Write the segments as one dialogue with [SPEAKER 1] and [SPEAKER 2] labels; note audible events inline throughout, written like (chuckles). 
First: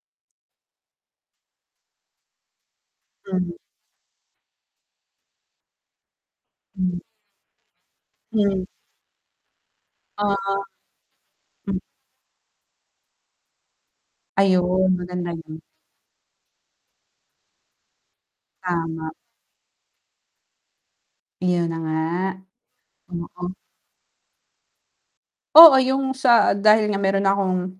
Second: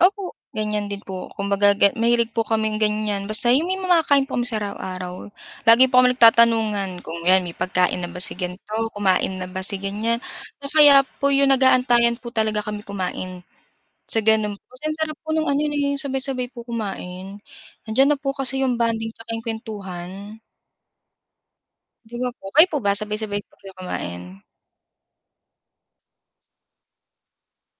[SPEAKER 1] Opo, ganiyan din po. Kumbaga, get mahilig po kaming ganiyan,
[SPEAKER 2] Hmm.
[SPEAKER 1] basta 'yung may makakain po kami sa araw-araw. Lagi po kami
[SPEAKER 2] Hmm.
[SPEAKER 1] nagtatanungan kung 'yan, "May pagkain na ba si
[SPEAKER 2] Hmm.
[SPEAKER 1] gan'to? Kumain na ba si ganiyan?"
[SPEAKER 2] Oo.
[SPEAKER 1] o kaya po 'yung
[SPEAKER 2] Hmm.
[SPEAKER 1] nag-aantayan po talaga kami kumain. Sa ganon kasi
[SPEAKER 2] Ayun,
[SPEAKER 1] ang sarap
[SPEAKER 2] maganda
[SPEAKER 1] po no'ng ano,
[SPEAKER 2] 'yon.
[SPEAKER 1] eh, 'yung sabay-sabay po kumain, nandiyan na po kasi 'yung
[SPEAKER 2] Tama.
[SPEAKER 1] bonding tsaka 'yung kuwentuhan.
[SPEAKER 2] 'Yon na nga,
[SPEAKER 1] 'Di ba po? Kayo po ba sabay-sabay
[SPEAKER 2] oo.
[SPEAKER 1] po kayo kumain?
[SPEAKER 2] Oo, 'yung sa dahil nga meron na akong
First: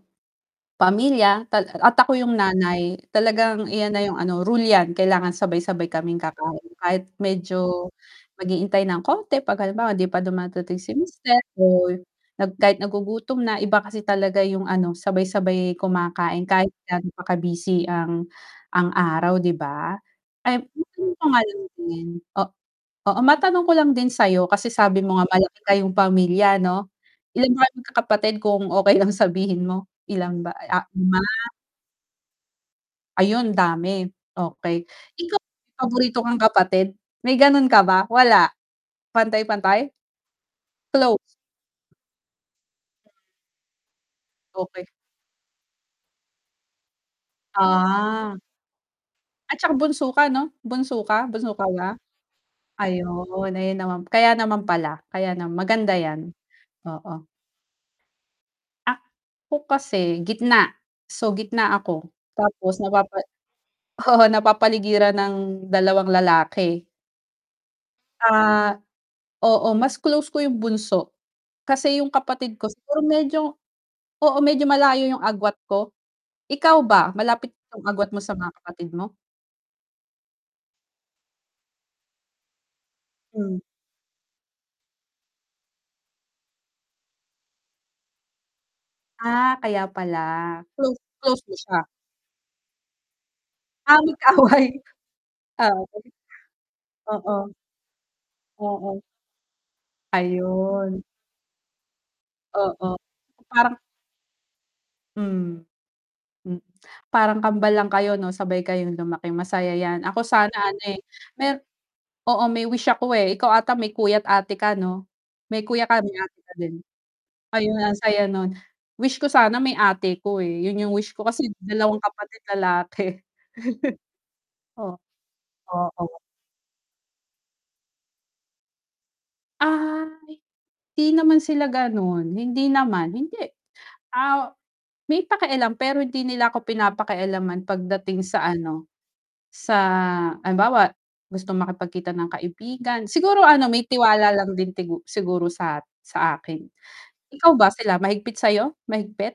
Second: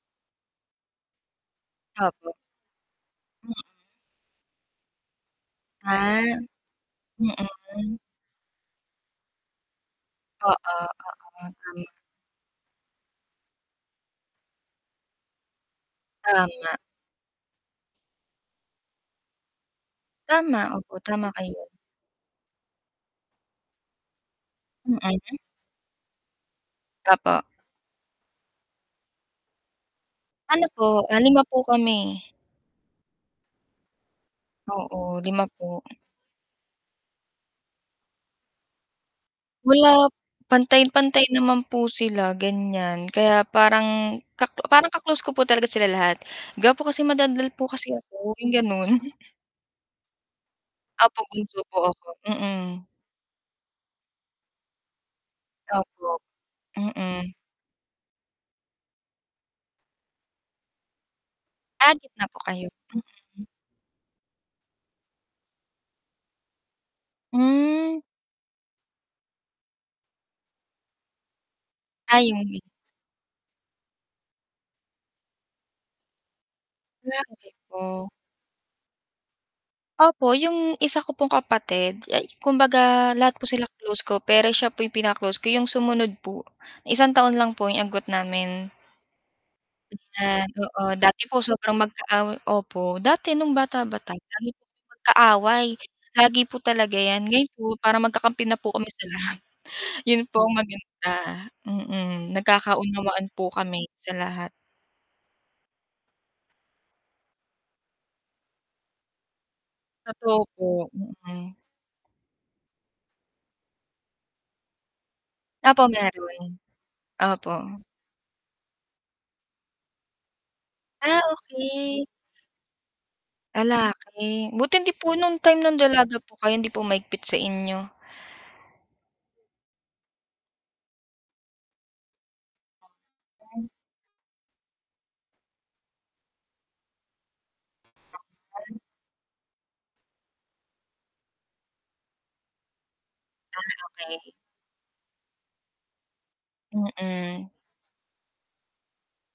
[SPEAKER 2] pamilya, tal a at ako
[SPEAKER 1] Opo.
[SPEAKER 2] 'yung nanay,
[SPEAKER 1] Mm.
[SPEAKER 2] talagang iyan na 'yung ano, rule 'yan, kailangan sabay-sabay kaming
[SPEAKER 1] Ah,
[SPEAKER 2] kakain, kahit medyo,
[SPEAKER 1] mm.
[SPEAKER 2] mag-iintay ng konti, 'pag halimbawa, hindi pa
[SPEAKER 1] Oo,
[SPEAKER 2] dumadating si
[SPEAKER 1] oo,
[SPEAKER 2] mister, o
[SPEAKER 1] (unintelligible)
[SPEAKER 2] nag kahit nagugutom na, iba kasi talaga yung ano, sabay-sabay kumakain, kahit
[SPEAKER 1] Tama.
[SPEAKER 2] ga'no pa ka-busy ang, ang araw, 'di ba? Eh,
[SPEAKER 1] Tama, opo,
[SPEAKER 2] matanong ko
[SPEAKER 1] tama
[SPEAKER 2] nga lang
[SPEAKER 1] kayo.
[SPEAKER 2] din, o oo, matanong ko lang din sa'yo, kasi
[SPEAKER 1] Mm.
[SPEAKER 2] sabi mo nga, malaki kayong pamilya, ano,
[SPEAKER 1] Opo.
[SPEAKER 2] ilan ba kayong magkakapatid, kung okey lang sabihin mo, ilan ba
[SPEAKER 1] Ano po,
[SPEAKER 2] ah,
[SPEAKER 1] ah,
[SPEAKER 2] 5?
[SPEAKER 1] 5 po kami.
[SPEAKER 2] Ayun, dami, okey.
[SPEAKER 1] Oo,
[SPEAKER 2] Ikaw
[SPEAKER 1] 5 po.
[SPEAKER 2] paborito kang kapatid, may gano'n ka ba, wala? Pantay-pantay?
[SPEAKER 1] Wala
[SPEAKER 2] Close
[SPEAKER 1] pantay-pantay naman po sila, ganiyan, kaya parang ka
[SPEAKER 2] Okey.
[SPEAKER 1] parang ka-close ko po talaga sila lahat, gawa po kasi madadal po kasi ako,
[SPEAKER 2] Ah.
[SPEAKER 1] 'yung gano'n. (chuckles)
[SPEAKER 2] At tsaka, bunso ka, 'no? Bunso
[SPEAKER 1] Opo,
[SPEAKER 2] ka, bunso
[SPEAKER 1] bunso
[SPEAKER 2] ka
[SPEAKER 1] po
[SPEAKER 2] ba?
[SPEAKER 1] ako, mm.
[SPEAKER 2] Ayun, ayun naman kaya naman pala, kaya naman maganda
[SPEAKER 1] Opo,
[SPEAKER 2] 'yan, oo.
[SPEAKER 1] mm.
[SPEAKER 2] Ako kasi, gitna. So, gitna
[SPEAKER 1] Ah,
[SPEAKER 2] ako,
[SPEAKER 1] gitna po kayo,
[SPEAKER 2] tapos napapa
[SPEAKER 1] mm.
[SPEAKER 2] oo, napapaligiran ng 2 lalaki.
[SPEAKER 1] Hmm.
[SPEAKER 2] Ah, oo, mas close ko 'yung bunso, kasi 'yung kapatid
[SPEAKER 1] Ayun.
[SPEAKER 2] ko, siguro medyo oo, medyo malayo 'yung agwat ko. Ikaw ba, malapit
[SPEAKER 1] Grabe
[SPEAKER 2] 'yung agwat
[SPEAKER 1] po.
[SPEAKER 2] mo sa mga kapatid mo?
[SPEAKER 1] Opo, 'yung isa ko pong kapatid, ay kumbaga, lahat po
[SPEAKER 2] Hmm.
[SPEAKER 1] sila close ko, pero siya po 'yung pinaka-close ko, 'yung sumunod po, 1 taon lang po 'yung agwat namin.
[SPEAKER 2] Ah, kaya
[SPEAKER 1] Ayan.
[SPEAKER 2] pala,
[SPEAKER 1] Oo, dati po
[SPEAKER 2] close-close mo
[SPEAKER 1] sobrang
[SPEAKER 2] siya.
[SPEAKER 1] magkaaway opo, dati, no'ng
[SPEAKER 2] Ah,
[SPEAKER 1] bata-bata, lagi
[SPEAKER 2] magkaaway.
[SPEAKER 1] kami magkaaway,
[SPEAKER 2] Away,
[SPEAKER 1] lagi po talaga 'yan,
[SPEAKER 2] oo.
[SPEAKER 1] ngayon po parang magkakampi na po kami
[SPEAKER 2] Oo.
[SPEAKER 1] sa lahat, 'yon po ang
[SPEAKER 2] Ayun.
[SPEAKER 1] maganda, mm,
[SPEAKER 2] Oo.
[SPEAKER 1] nagkakaunawaan po
[SPEAKER 2] Parang
[SPEAKER 1] kami, sa lahat.
[SPEAKER 2] Hmm, hmm, kambal lang kayo, 'no, sabay kayong lumaki, masaya 'yan. Ako
[SPEAKER 1] Totoo
[SPEAKER 2] sana ano,
[SPEAKER 1] po,
[SPEAKER 2] eh,
[SPEAKER 1] mm.
[SPEAKER 2] mer oo, may wish ako, eh, ikaw ata may kuya't ate ka, 'no? May
[SPEAKER 1] Opo
[SPEAKER 2] kuya ka, may ate
[SPEAKER 1] meron,
[SPEAKER 2] ka din,
[SPEAKER 1] opo.
[SPEAKER 2] ayun ang saya no'n. Wish ko sana may ate ako, eh, 'yon 'yung wish
[SPEAKER 1] Ah,
[SPEAKER 2] ko, kasi 2
[SPEAKER 1] okey.
[SPEAKER 2] kapatid lalaki.
[SPEAKER 1] Lalaki. Buti
[SPEAKER 2] (chuckles)
[SPEAKER 1] hindi
[SPEAKER 2] Oh,
[SPEAKER 1] po no'ng time nang dalaga
[SPEAKER 2] oo.
[SPEAKER 1] po kayo, hindi po mahigpit sa inyo?
[SPEAKER 2] Ay, hindi naman sila gano'n, hindi naman, hindi.
[SPEAKER 1] (unintelligible)
[SPEAKER 2] Ah, may pakialam, pero hindi nila ako pinapakialaman pagdating sa
[SPEAKER 1] Takpan.
[SPEAKER 2] ano, sa halimbawa, gusto makipagkita ng kaibigan, siguro
[SPEAKER 1] Ah,
[SPEAKER 2] ano, may tiwala
[SPEAKER 1] okey.
[SPEAKER 2] lang din tigu siguro sa sa akin.
[SPEAKER 1] Mm.
[SPEAKER 2] Ikaw ba, sila mahigpit sa'yo, mahigpit?